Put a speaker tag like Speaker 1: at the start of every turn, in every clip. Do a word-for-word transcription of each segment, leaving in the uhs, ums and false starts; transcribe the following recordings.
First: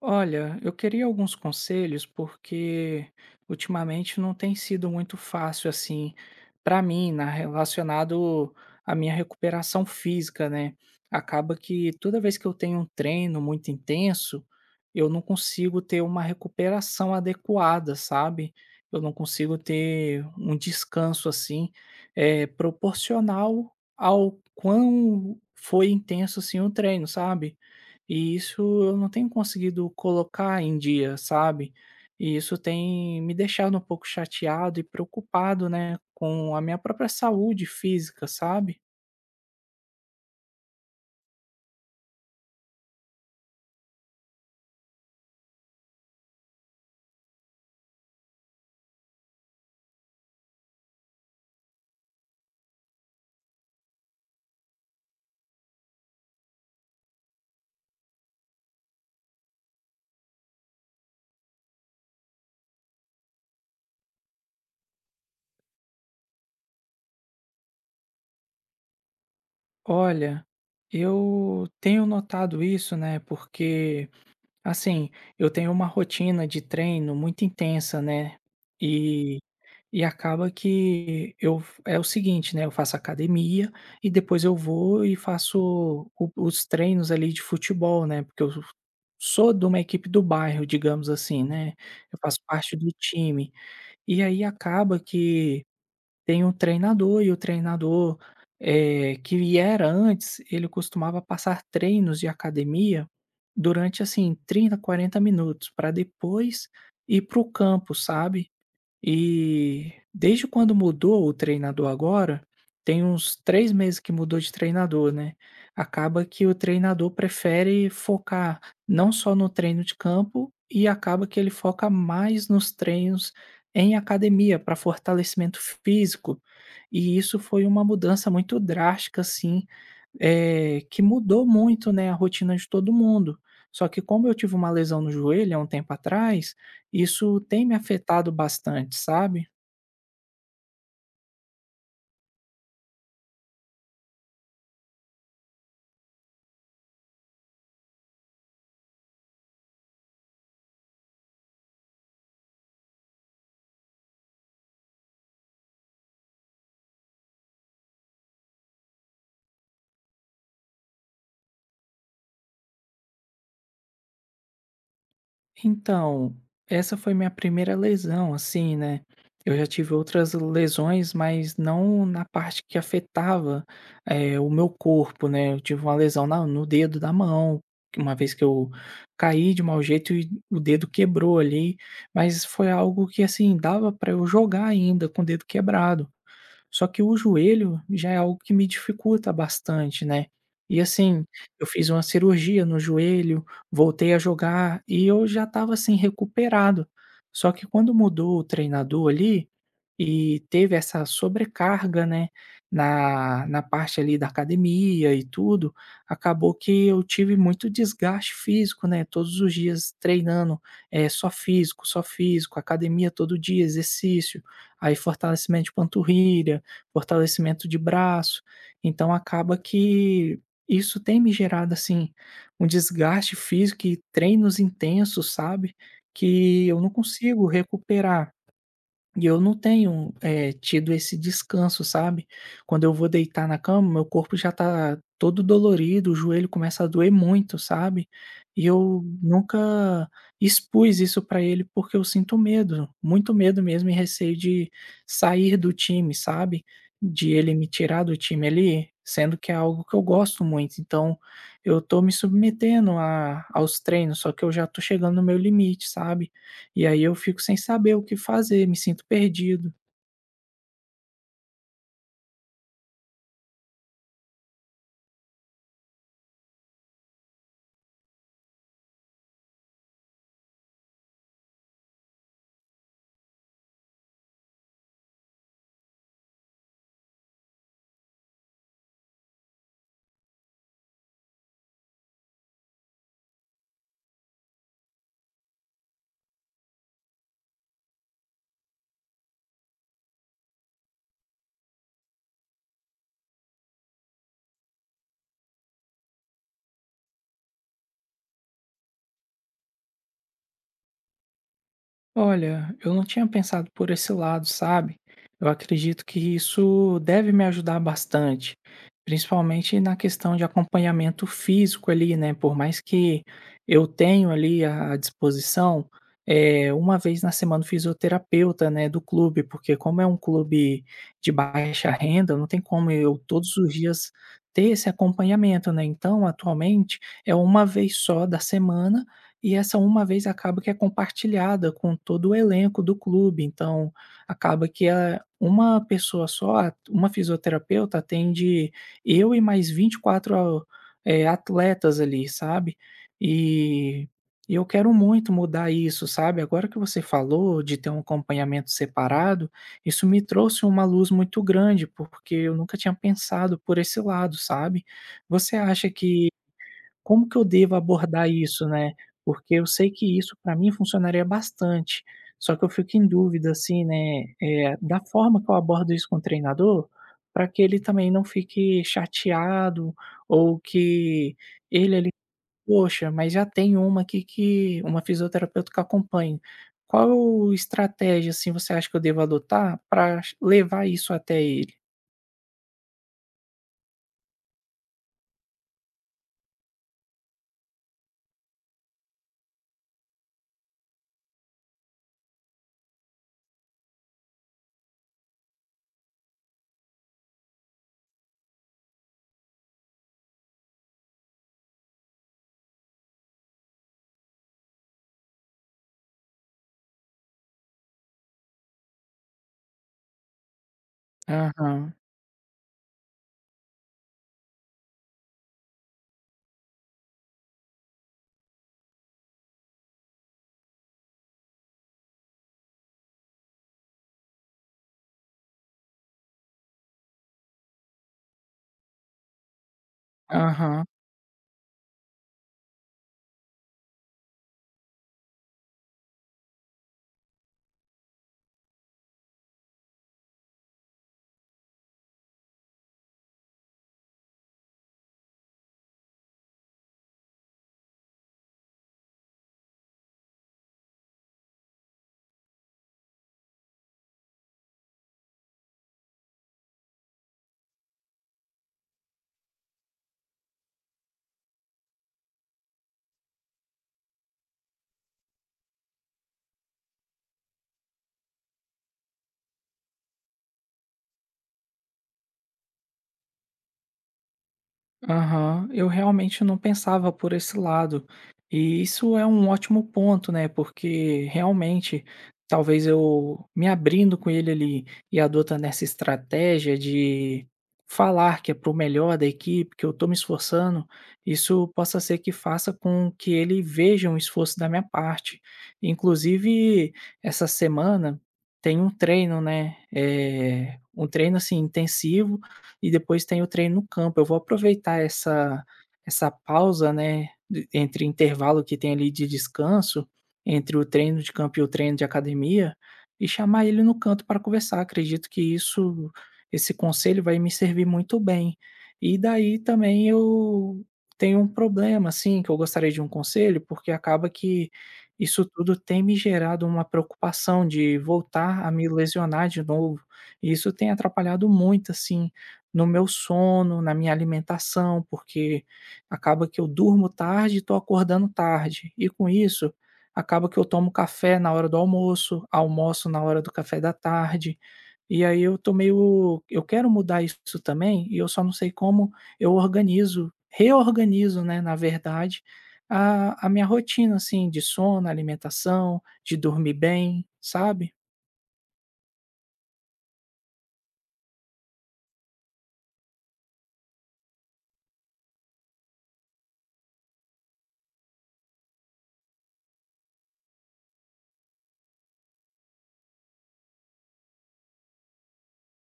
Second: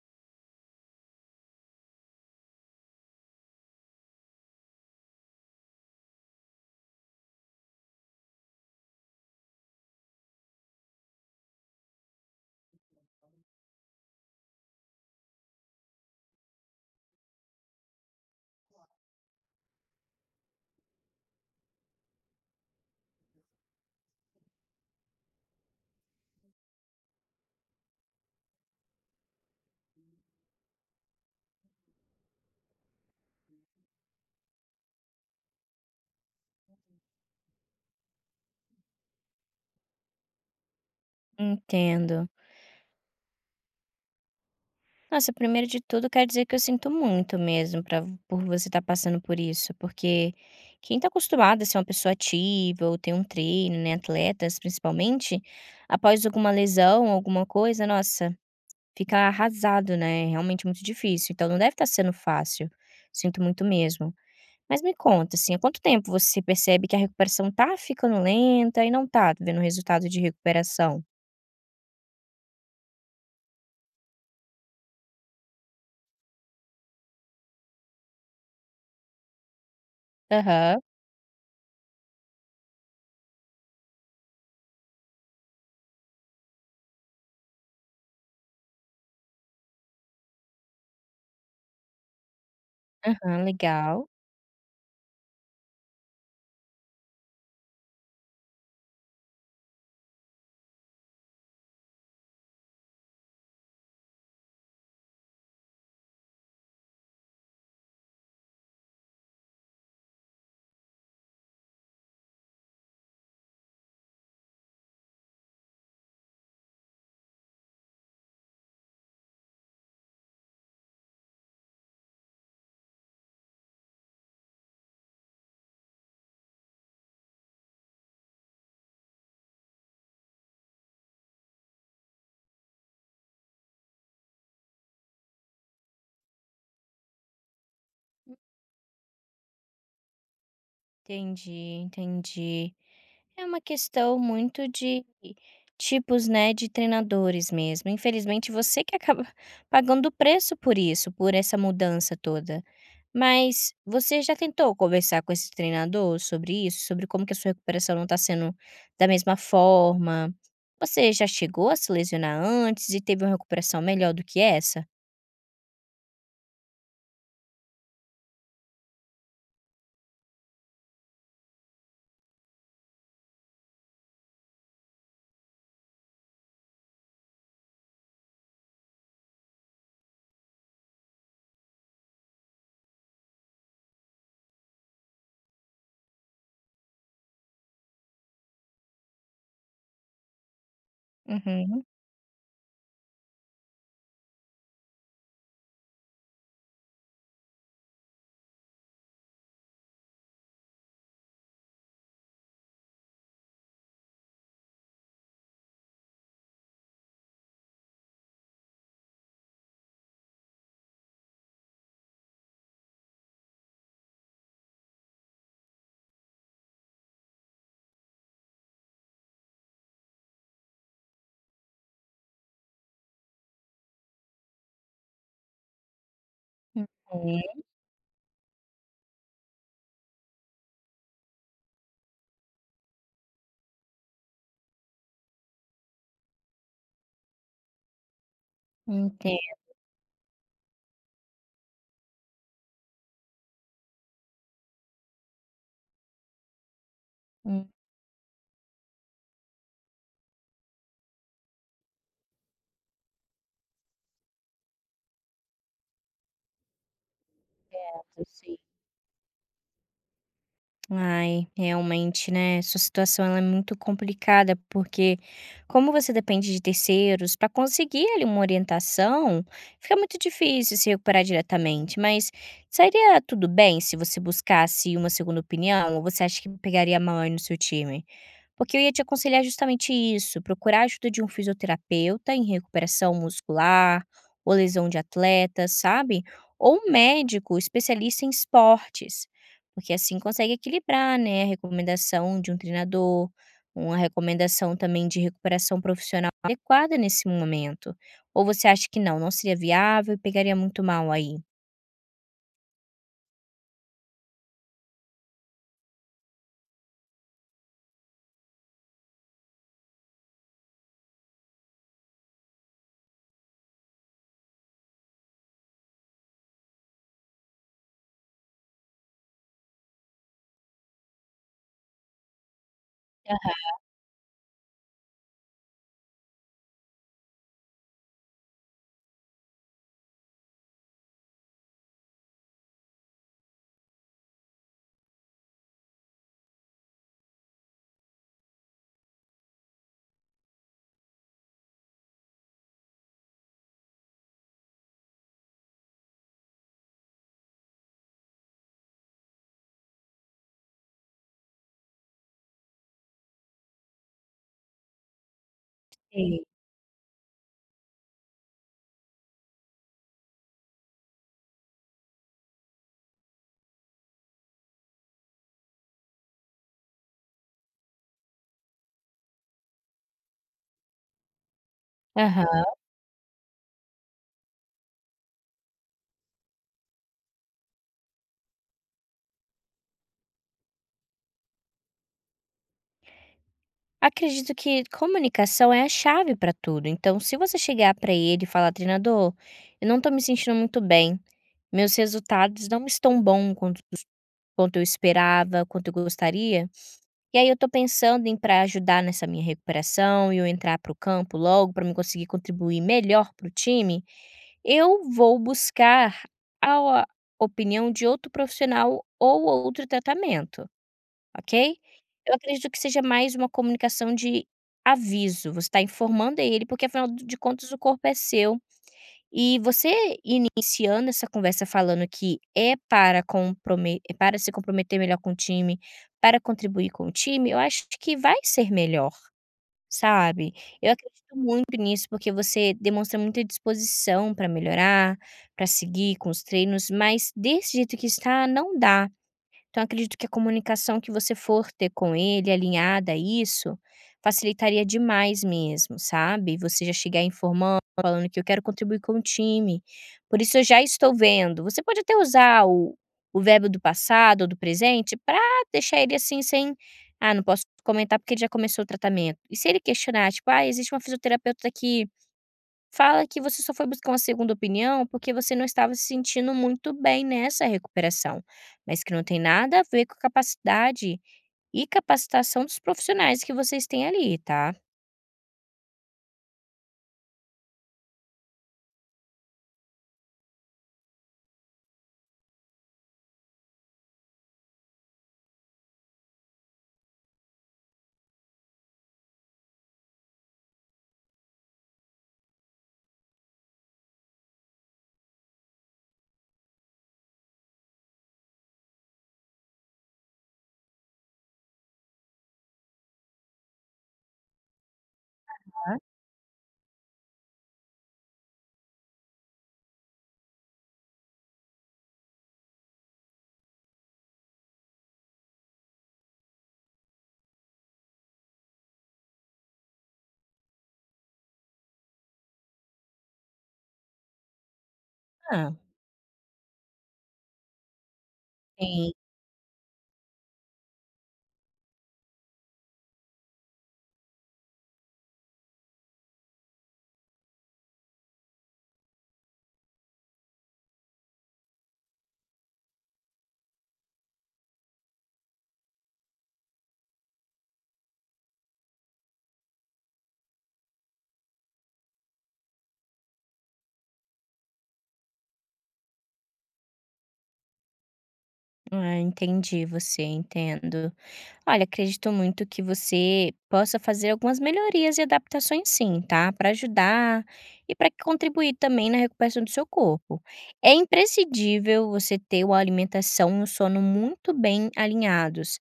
Speaker 1: Olha, eu queria alguns conselhos porque ultimamente não tem sido muito fácil assim para mim, na relacionado à minha recuperação física, né? Acaba que toda vez que eu tenho um treino muito intenso, eu não consigo ter uma recuperação adequada, sabe? Eu não consigo ter um descanso assim, é, proporcional ao quão foi intenso assim o treino, sabe? E isso eu não tenho conseguido colocar em dia, sabe? E isso tem me deixado um pouco chateado e preocupado, né, com a minha própria saúde física, sabe?
Speaker 2: Entendo. Nossa, primeiro de tudo, quero dizer que eu sinto muito mesmo pra, por você estar passando por isso, porque quem está acostumado a ser uma pessoa ativa ou ter um treino, né, atletas principalmente, após alguma lesão, alguma coisa, nossa, fica arrasado, né? É realmente muito difícil. Então não deve estar sendo fácil. Sinto muito mesmo. Mas me conta, assim, há quanto tempo você percebe que a recuperação tá ficando lenta e não tá vendo resultado de
Speaker 1: Olha,
Speaker 2: recuperação?
Speaker 1: eu tenho notado isso, né, porque, assim, eu tenho uma rotina de treino muito intensa, né? e E acaba
Speaker 2: Aham,
Speaker 1: que eu é o seguinte, né, eu faço academia e depois eu vou e faço o os treinos ali de futebol, né, porque eu sou de uma equipe do bairro, digamos assim, né, eu faço parte do
Speaker 2: aham,
Speaker 1: time.
Speaker 2: legal.
Speaker 1: E aí acaba que tem um treinador e o treinador, eh, que era antes, ele costumava passar treinos de academia durante, assim, trinta quarenta minutos, para depois ir para o campo, sabe. E desde quando mudou o treinador agora, tem uns três meses que mudou de treinador, né, acaba que o treinador prefere focar não só no treino de campo e acaba que ele foca mais nos treinos em academia, para fortalecimento físico, e isso foi uma mudança muito drástica, assim, eh, que mudou muito, né, a rotina de todo mundo. Só que como eu tive uma lesão no joelho há um tempo atrás, isso tem me afetado bastante, sabe?
Speaker 2: Entendi, entendi. É uma questão muito de tipos, né, de treinadores mesmo. Infelizmente, você que acaba pagando o preço por isso, por essa mudança toda. Mas você já tentou conversar com esse treinador sobre isso? Sobre como que a sua recuperação não está sendo da mesma forma? Você já chegou a se lesionar antes e teve uma recuperação melhor do que essa?
Speaker 1: Então, essa foi minha primeira lesão, assim, né. Eu já tive outras lesões, mas não na parte que afetava, eh, o meu corpo, né. Eu tive uma lesão na no dedo da mão, que uma vez que eu caí de mau jeito e o dedo quebrou ali, mas foi algo que, assim, dava para eu jogar ainda com o dedo quebrado. Só que o joelho já é algo que me dificulta bastante, né. E assim, eu
Speaker 2: Uhum.
Speaker 1: fiz uma cirurgia no joelho, voltei a jogar e eu já estava, assim, recuperado. Só que quando mudou o treinador ali, e teve essa sobrecarga, né, na na parte ali da academia e tudo, acabou que eu tive muito desgaste físico, né, todos os dias treinando, é só físico, só físico, academia todo dia, exercício, aí fortalecimento de panturrilha, fortalecimento de braço, então acaba que isso tem me gerado, assim, um desgaste físico e treinos intensos, sabe, que eu não consigo
Speaker 2: Uhum.
Speaker 1: recuperar. E eu não tenho, eh, tido esse descanso, sabe. Quando eu vou deitar na cama, meu corpo já tá todo dolorido, o joelho começa a doer muito, sabe. E eu
Speaker 2: Entendo.
Speaker 1: nunca expus isso pra ele, porque eu sinto medo, muito medo mesmo e receio de sair do time, sabe. De ele me
Speaker 2: Entendo,
Speaker 1: tirar do time ali, sendo que é algo que eu gosto muito. Então, eu tô me submetendo a aos treinos, só que eu já tô chegando no meu limite, sabe. E aí eu fico sem saber o que
Speaker 2: sim.
Speaker 1: fazer, me sinto perdido.
Speaker 2: Ai, realmente, né, sua situação ela é muito complicada, porque como você depende de terceiros, para conseguir ali uma orientação, fica muito difícil se recuperar diretamente, mas seria tudo bem se você buscasse uma segunda opinião, ou você acha que pegaria mal aí no seu time? Porque eu ia te aconselhar justamente isso, procurar a ajuda de um fisioterapeuta em recuperação muscular ou lesão de atleta, sabe? Ou um médico especialista em esportes, porque assim consegue equilibrar, né, a recomendação de um treinador, uma recomendação também de recuperação profissional adequada nesse momento. Ou você acha que não, não seria viável e pegaria muito mal aí?
Speaker 1: Olha, eu não tinha pensado por esse lado, sabe? Eu acredito que isso deve me ajudar bastante, principalmente na questão de acompanhamento físico ali, né? Por mais que eu tenho ali à à disposição, é, uma vez na semana o fisioterapeuta, né, do clube, porque como é um clube de baixa renda, não tem como eu todos os dias ter esse acompanhamento, né? Então, atualmente é uma vez só da semana e essa uma vez acaba que é compartilhada com todo o elenco do clube, então acaba que é uma pessoa só, a uma fisioterapeuta atende eu e mais vinte e quatro, eh, atletas ali, sabe. E e eu quero muito mudar isso, sabe. Agora que você falou de ter um acompanhamento separado, isso me trouxe uma luz muito grande, porque eu nunca tinha pensado por esse lado, sabe. Você acha que
Speaker 2: Sim.
Speaker 1: como que eu devo abordar isso, né? Porque eu sei que isso para mim funcionaria bastante, só que eu fico em dúvida, assim, né, eh, da forma que eu abordo isso com o treinador, para que ele também não fique chateado ou que ele ali:
Speaker 2: Aham.
Speaker 1: "Poxa, mas já tem uma aqui que uma fisioterapeuta que eu acompanho." Qual estratégia, assim, você acha que eu devo adotar para levar isso até ele?
Speaker 2: Acredito que comunicação é a chave para tudo, então se você chegar para ele e falar: "Treinador, eu não tô me sentindo muito bem, meus resultados não estão bom quanto quanto eu esperava, quanto eu gostaria, e aí eu tô pensando em para ajudar nessa minha recuperação e eu entrar para o campo logo para me conseguir contribuir melhor para o time, eu vou buscar a a opinião de outro profissional ou outro tratamento". Ok?
Speaker 1: Aham,
Speaker 2: Eu acredito que seja mais uma comunicação de aviso, você está informando a ele, porque afinal de contas o corpo é seu. E você iniciando essa conversa falando que é para comprome é para se comprometer melhor com o time, para contribuir com o time, eu acho que vai ser melhor, sabe?
Speaker 1: aham.
Speaker 2: Eu acredito muito nisso, porque você demonstra muita disposição para melhorar, para seguir com os treinos, mas desse jeito que está, não dá. Então acredito que a comunicação que você for ter com ele, alinhada a isso, facilitaria demais mesmo, sabe? Você já chegar informando, falando que eu quero contribuir com o time, por isso eu já estou vendo. Você pode até usar o o verbo do passado ou do presente para deixar ele, assim, sem: "Ah, não posso comentar porque ele já começou o tratamento". E se ele questionar, tipo: "Ah, existe uma fisioterapeuta aqui? Fala que você só foi buscar uma segunda opinião porque você não estava se sentindo muito bem nessa recuperação, mas que não tem nada a ver com a capacidade e capacitação dos profissionais que vocês têm ali, tá?
Speaker 1: Aham, eu realmente não pensava por esse lado. E isso é um ótimo ponto, né? Porque realmente, talvez eu me abrindo com ele ali e adotando essa estratégia de falar que é pro melhor da equipe, que eu tô me esforçando, isso possa ser que faça com que ele veja um esforço da minha parte. Inclusive, essa semana tem um treino, né? É, um treino assim intensivo e depois tem o treino no campo. Eu vou aproveitar essa essa pausa, né, de entre intervalo que tem ali de descanso, entre o treino de campo e o treino de academia, e chamar ele no canto para conversar. Acredito que isso esse conselho vai me servir muito bem. E daí também eu tenho um problema, assim, que eu gostaria de um conselho, porque acaba que isso
Speaker 2: Ah,
Speaker 1: tudo tem me gerado uma preocupação de voltar a me
Speaker 2: sim.
Speaker 1: lesionar de novo, e isso tem atrapalhado muito, assim. No meu sono, na minha alimentação, porque acaba que eu durmo tarde e tô acordando tarde. E com isso, acaba que eu tomo café na hora do almoço, almoço na hora do café da tarde, e aí eu tô meio eu quero mudar isso também e eu só não sei como eu organizo, reorganizo, né, na verdade, a a minha rotina, assim, de sono, alimentação, de dormir bem, sabe?
Speaker 2: Ah, entendi você, entendo. Olha, acredito muito que você possa fazer algumas melhorias e adaptações sim, tá? Para ajudar e para contribuir também na recuperação do seu corpo. É imprescindível você ter uma alimentação e um sono muito bem alinhados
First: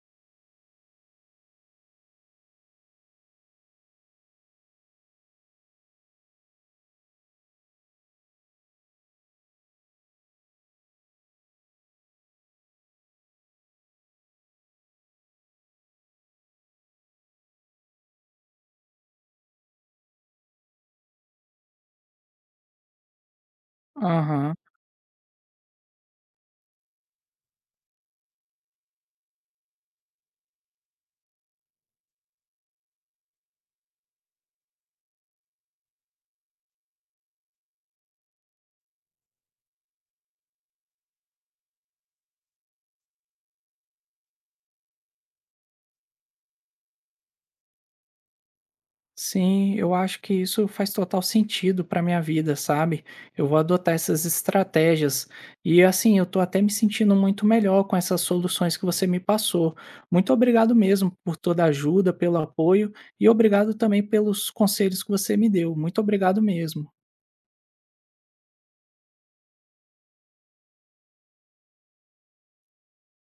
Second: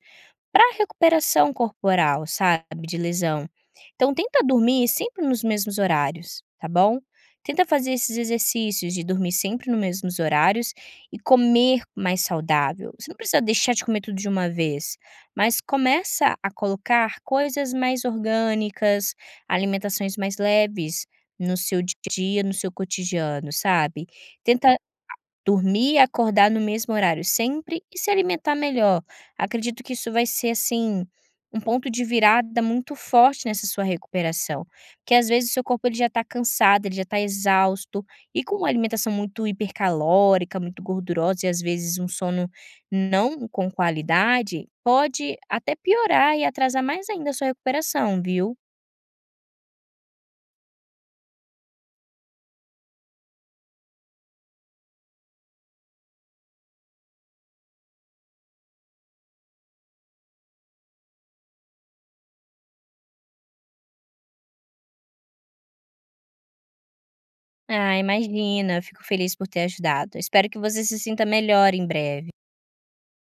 Speaker 2: para recuperação corporal, sabe, de lesão. Então tenta dormir sempre nos mesmos horários, tá bom? Tenta fazer esses exercícios de dormir sempre nos mesmos horários e comer mais saudável. Você não precisa deixar de comer tudo de uma vez, mas começa a colocar coisas mais orgânicas, alimentações mais leves no seu dia a dia, no seu cotidiano, sabe?
Speaker 1: Aham.
Speaker 2: Tenta dormir e acordar no mesmo horário sempre e se alimentar melhor. Acredito que isso vai ser, assim, um ponto de virada muito forte nessa sua recuperação, porque às vezes o seu corpo ele já está cansado, ele já está exausto e com uma alimentação muito hipercalórica, muito gordurosa e às vezes um sono não com qualidade, pode até piorar e atrasar mais ainda a sua recuperação, viu?
Speaker 1: Sim, eu acho que isso faz total sentido para minha vida, sabe? Eu vou adotar essas estratégias. E assim, eu tô até me sentindo muito melhor com essas soluções que você me passou. Muito obrigado mesmo por toda a ajuda, pelo apoio e obrigado também pelos conselhos que você me deu. Muito obrigado mesmo.
Speaker 2: Ah, imagina, eu fico feliz por ter ajudado. Espero que você se sinta melhor em breve.